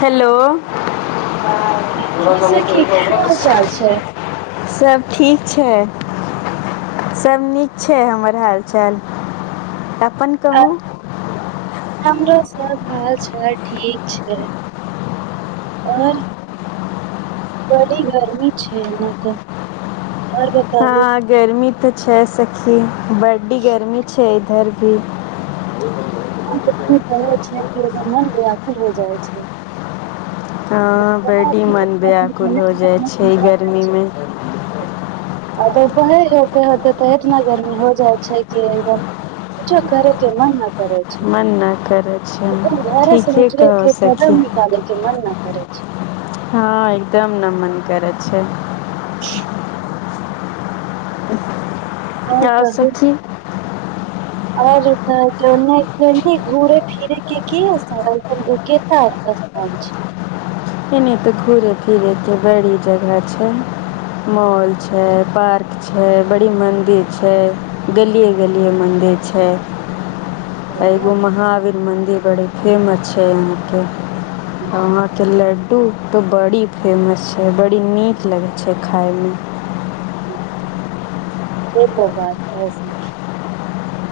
hello की सखी की हाल चाल छै [unintelligible] सब ठीक छै सब नीक छै हमर हाल चाल आ हमरो सब हाल चाल ठीक छै आओर बरी गरमी छै ए ने तऽ और बताबू हँ गर्मी तऽ छै सखी बडी गर्मी छै पर भी कह छै मन व्याकुल हो जाइ छै हँ बड्डी मन व्याकुल हो जाइ छै गर्मीमे [inaudible] आ तऽ उपहे होते होते तऽ इतना गर्मी हो जाइ छै कि एकदम किछो करे के मन न करै मन न करै छै भार ठीके समचरे कहौ सखी कगम निकाले के मन न करे छै [unintelligible] हँ एकदम ना मन करत छै [inaudible] आओ सखी आओर जेता केने केने घूरे फिरे के कि ओ सा केता बस हम छी एने त घूरे फिरे के बड़ी जगह छै मॉल छै पार्क छै बड़ी मंदिर छै गलिये गलिये मंदिर छै छै ने एगो महावीर मंदिर बड़ी फेमस छै यहां के आ वहां के लड् डु तऽ बड़ी फेमस छै बड़ी नीक लगै छै खायमे ठीक ओ बात कहै स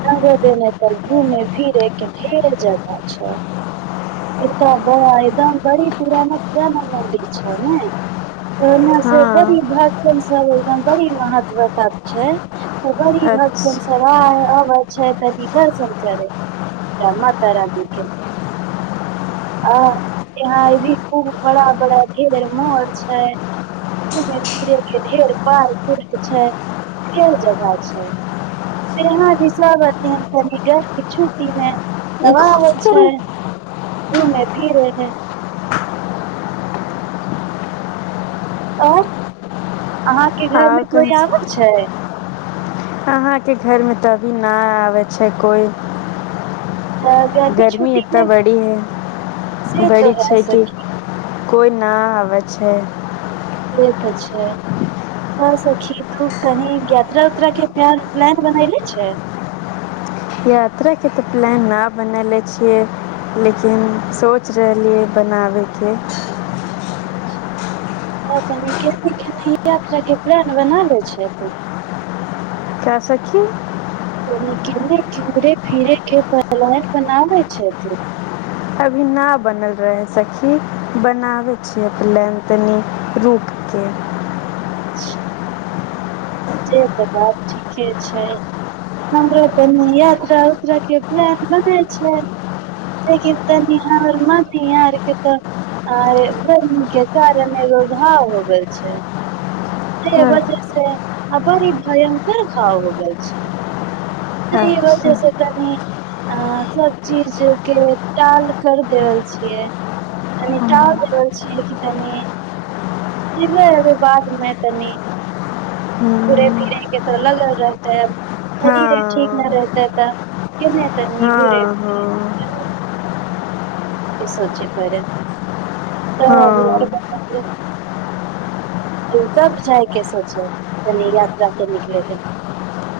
रंगो देने तऽ घूमे फिरे के ढ़ेर जगह छै एतऽ बा एकदम बड़ी पुराना पुराना मंदिर छै ने त एने सब बड़ी हाँ भक्तन सब बड़ी महत्वता छै त बरी भक्तन अच्छा सब आइ अवै छै अथि दर्शन करे ला मातारानी के ह यहाँ भी खूब बड़ा बड़ा ढेरे मॉल छै घूमे फिरेके ढेर पार्क उर्क छै ढेर जगह छै यहां जे सब एथिन तनीक के छुट्टी मे ई तब आबै कथी छै करी घूमे फिरे के [unintelligible] आओर अहाँके घर हाँ मे कोई आबै छै अहाँके घरमे तऽ अभी नहि आबै छै कोइ तऽ गर्मी छुट्टी एतना मे बड़ी है से तो बड़ी है छै कि सखी कोइ न आवै छै से त छै बस सखी तू कहीं के यात्रा उत्रा के प्यार प्लान बनैले छै यात्रा के तऽ प्लान न बनैले छियै लेकिन सोचि रहलियै बनाबयके ह तनि केने केने यात्रा के प्लान बनाबै छै क्या सखी केने घूमे फीरे के प्लान बनाबै छै तु अभी न बनल रहै सखी बनावै छियै प्लान तनी रूक के [unintelligible] से तऽ बात ठीके छै हमरा तनि यात्रा उत्रा के प्लान बनेै छै लेकिन तनि हमर मम्मी आरके तऽ आ इ गर्मी के कारण एगो घाव हो गेल छै से हँ वजह से आ बड़ी भयंकर घाव हो गेल छै सेहि वजह अच्छा से तनि अं सब चीज के टाल कर देेवल छियै तनि टाल देवल छियै कि तनि जैबै अभी बादमे तनी घुरे फिरे के त लागल रहतेै शरीरे ठीक नै हाँ रहतै त केने तनी घूरे हाँ फिरे हाँ के सोचै परैत हाँ तऽ कब जायके सोचै तनि यात्रा पे निकलै ला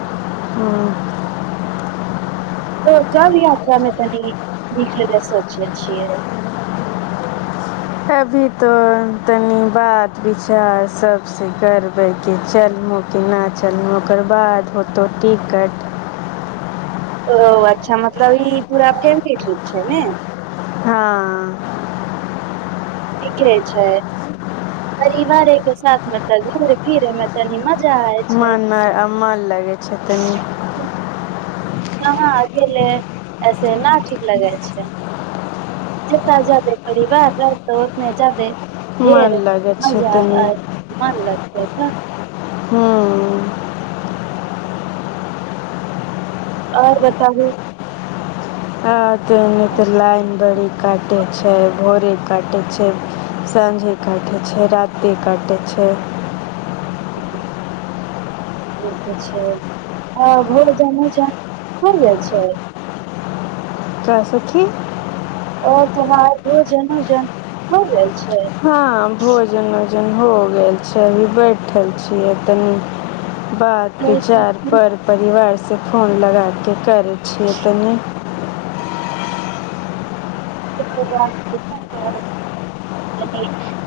हँ तऽ कब यात्रामे तनी निकलै ले सोचे छियै [inaudible] अभी तो तनी बात विचार सबसे करबैके चलमु केना चलमुं ओकर बाद होतौ टिकट ओ अच्छा मतलब ई पूरा फेमीली ट्रीप छै ने हँ ठीके छै परिवारे के साथमे तब घूर फिरे मे तनि म मन मन लगे छै तनी कहाँ अकेले ऐसे न ठीक लगै छै जितना जादे परिवार रहत उतने जादे हे मन लगै छै मजा तनी एत मन लगते त हूं आओर बताबू आ त ओने तऽ लाइन बड़ी काटे छै भोरे काटे छै सााँझे काटे छै राति काटे छै ई त छै आ भोजन उजन होइ गेल छै त सखी त भोजन उजन हो जाय छै हँ भोजन ओज हो गेल छै अभी बैठल छियै तनी बात जैसे विचार कि पर परिवार से फोन लगा के करै छियै तनि [unintelligible]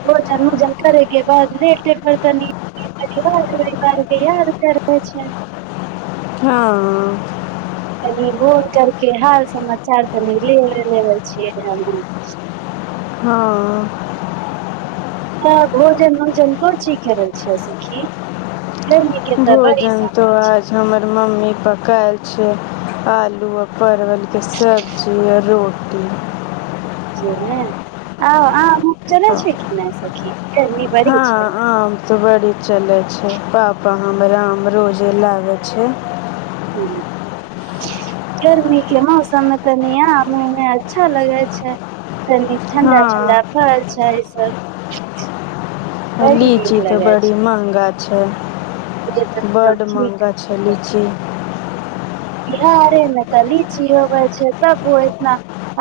भोजन ओजन करे के बाद गेटे पर कनी धियार कर ने छै हँ कनी फोन न करके हाल समाचार तनी ले ले छियै हमू [unintelligible] अं हं भोजन उजन कोन चीखे छै सखी गर्मी के तऽ बड़ी भोजन तो समस्या आज हमर मम्मी पकायल छै आलू आ परवल के सब्जी आ रोटी ने आउ अहाँ चलै छै किनहि सखि कनी बड़ी छै तऽ बड़ी चलै छै पापा हमराम रोजे लागै छै [unintelligible] गरमी के मौसममे तनी आम उमे अच्छा लगे छै कनी ठण्डा ठण्डा हाँ फल छै सब बड़ी नीक लीची तऽ लगे बड़ी छै मन्हगा छ ये त सब बड्ड ठीक महँगा छै लीची बिहारे में तऽ लीची होबै छै तब ओ एतना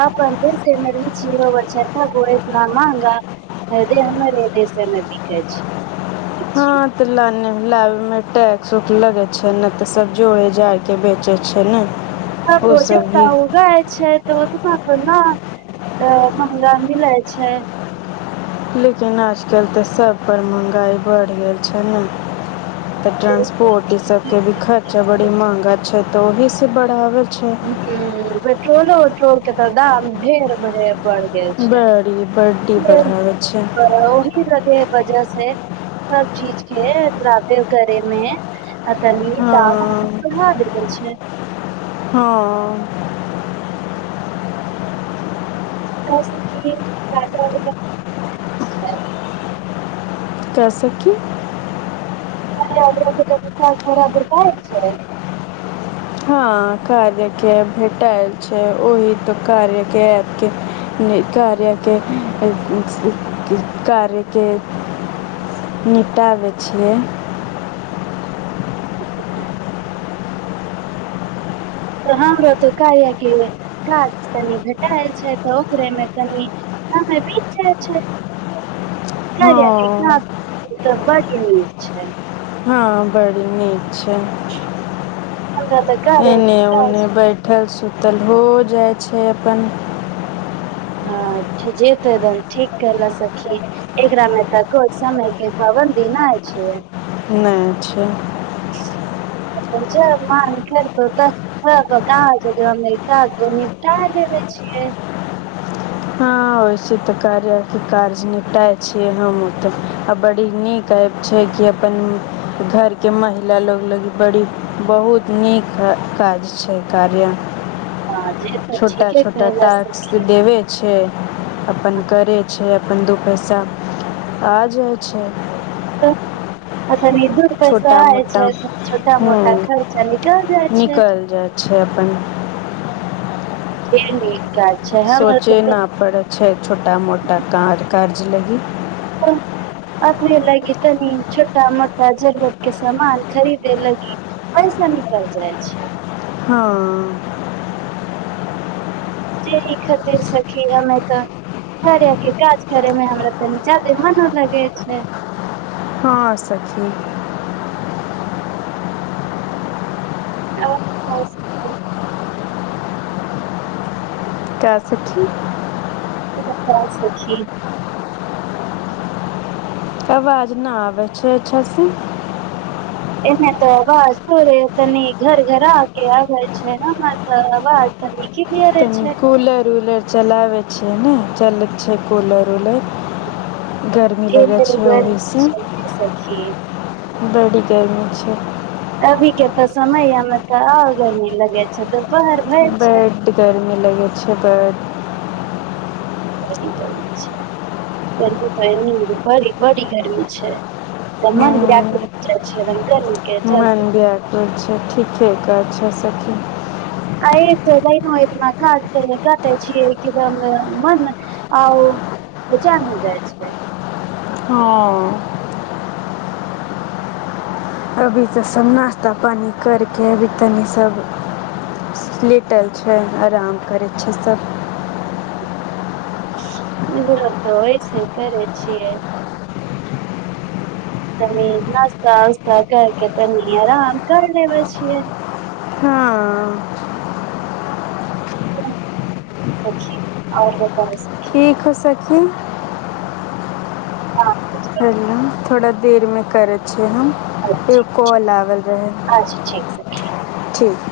आपन दिल मे लीची इतना महंगा हरी हमर ऐ दिस स नजदीक अछि हँ तऽ ल ल मे टैक्स उक्स लगे छै ने तऽ सब्जी ओड़े जाड़ के बेचे छै ने उबजाय छै एो तऽ सा ने महंगा मिलै छै लेकिन आजकल तऽ सभपर महँगाइ बढ़ि गेल छै ने तऽ ट्रानंसपोर्ट ई सब के भी खर्चा बड़ी महंगा छै तऽ ओहि से बढ़ावे हम्म पेट्रोलो ओट्रोल केत दाम ढेर बढ़े ब अछि बड़ी बड्डी बढ़ाबै छै ओ के वजह से सब चीज के दामे करेमे आ तनी त हँ कहा देेल छै हँ त सखी कैसे कि स बराबर छै हां कार्यके भेटएल छै ओहि तऽ कार्यके नै कार्यके कार्यके निटाबै छियै तऽ हमरो तऽ कार्या के काज कनि भेटायल छै तऽ ओकरेमे कनि समय बीत जाय छै [unintelligible] कार्या के काज हँ तऽ बड़ यै नीक छै हँ बड़ नीक हमरा तऽ कार्या के एने काज ओने बैठल सु त लौ जाइ छै अपन हां जे कैतेन ठीक कैलेन सखी एकरा मे तऽ समय के दीना अछि नैय छै जब मन करतौ तऽ बता ज अमेरिका आगो निपटाार लेब छियै हँ वैसे तऽ कर र के काज निपटा छीिय हमते आ बड़ी नीक छै कि अपन घरके महिला लोग लोग बड़ी बहुत नीक है काज छै कार्य हँ जे तऽ छोटा ठीके छोटा कहल सखी टास्क देबे अपन करै छै अपन दू पैसा आ जाय छै ओ तरि दु पैसो छोटा आ मोटा छै त छोटा हूँ मोटा खर्चा निकल जाइ छै निकल जाइ छै [unintelligible] [unintelligible] हमर सोचे तऽ न परै छै छोटा मोटा कार्य करछै लगी [unintelligible] अपने लगी तनी छोटा मोटा जरूरत के समान खरीदे लगी पैसा निकल जाय छै हँ जे नीक जेते सखी हमे तऽ करेके काज करेमे हमरा तनी ज्यदे मोनो लगे छै हँ सखी त कर [inaudible] का सखी खी [inaudible] आवाज न आबै छै अच्छा से एने त अवाज बरे तनी झर झरा के आबै छै हमर त अवाज तनी क्लियरे तनी छै कूलर उलर चलाबै छियै न चलै छै कूलर उलर गरमी लगै ढेर छै ओवी गर्मी से छै सखी बड़ी गर्मी छै अभी के तऽ समयामे तऽ और गरमी लगे छै दुपहर भय छै बड गर्मी लगैत छै बड बड़ी गरमी छै गरमी त बड़ बड़ी गरमी छै ग ने हम्म छै [inaudible] रकर मन ब्याकुल छै ठ ठीके कहै सखी आए त लाइनो एतना कट कर काटै छियै किद मन आउ हजा हो [inaudible] जाै छै हँ अभी तऽ सभ नाश्ता पानि करि कऽ अभी तनि सभ लेटल छै आराम करै छै सभ इम्हरो तऽ ओहिसे करै छियै तनी नस्ता उस्ता करके तनी आराम कर लेबै छियै हँ और बताहो सखी ठीक सखी ह हेलो थोड़ा देरमे करै छी हम बताउ एगो कॉल आगेल रहै आज ठीक से ठीक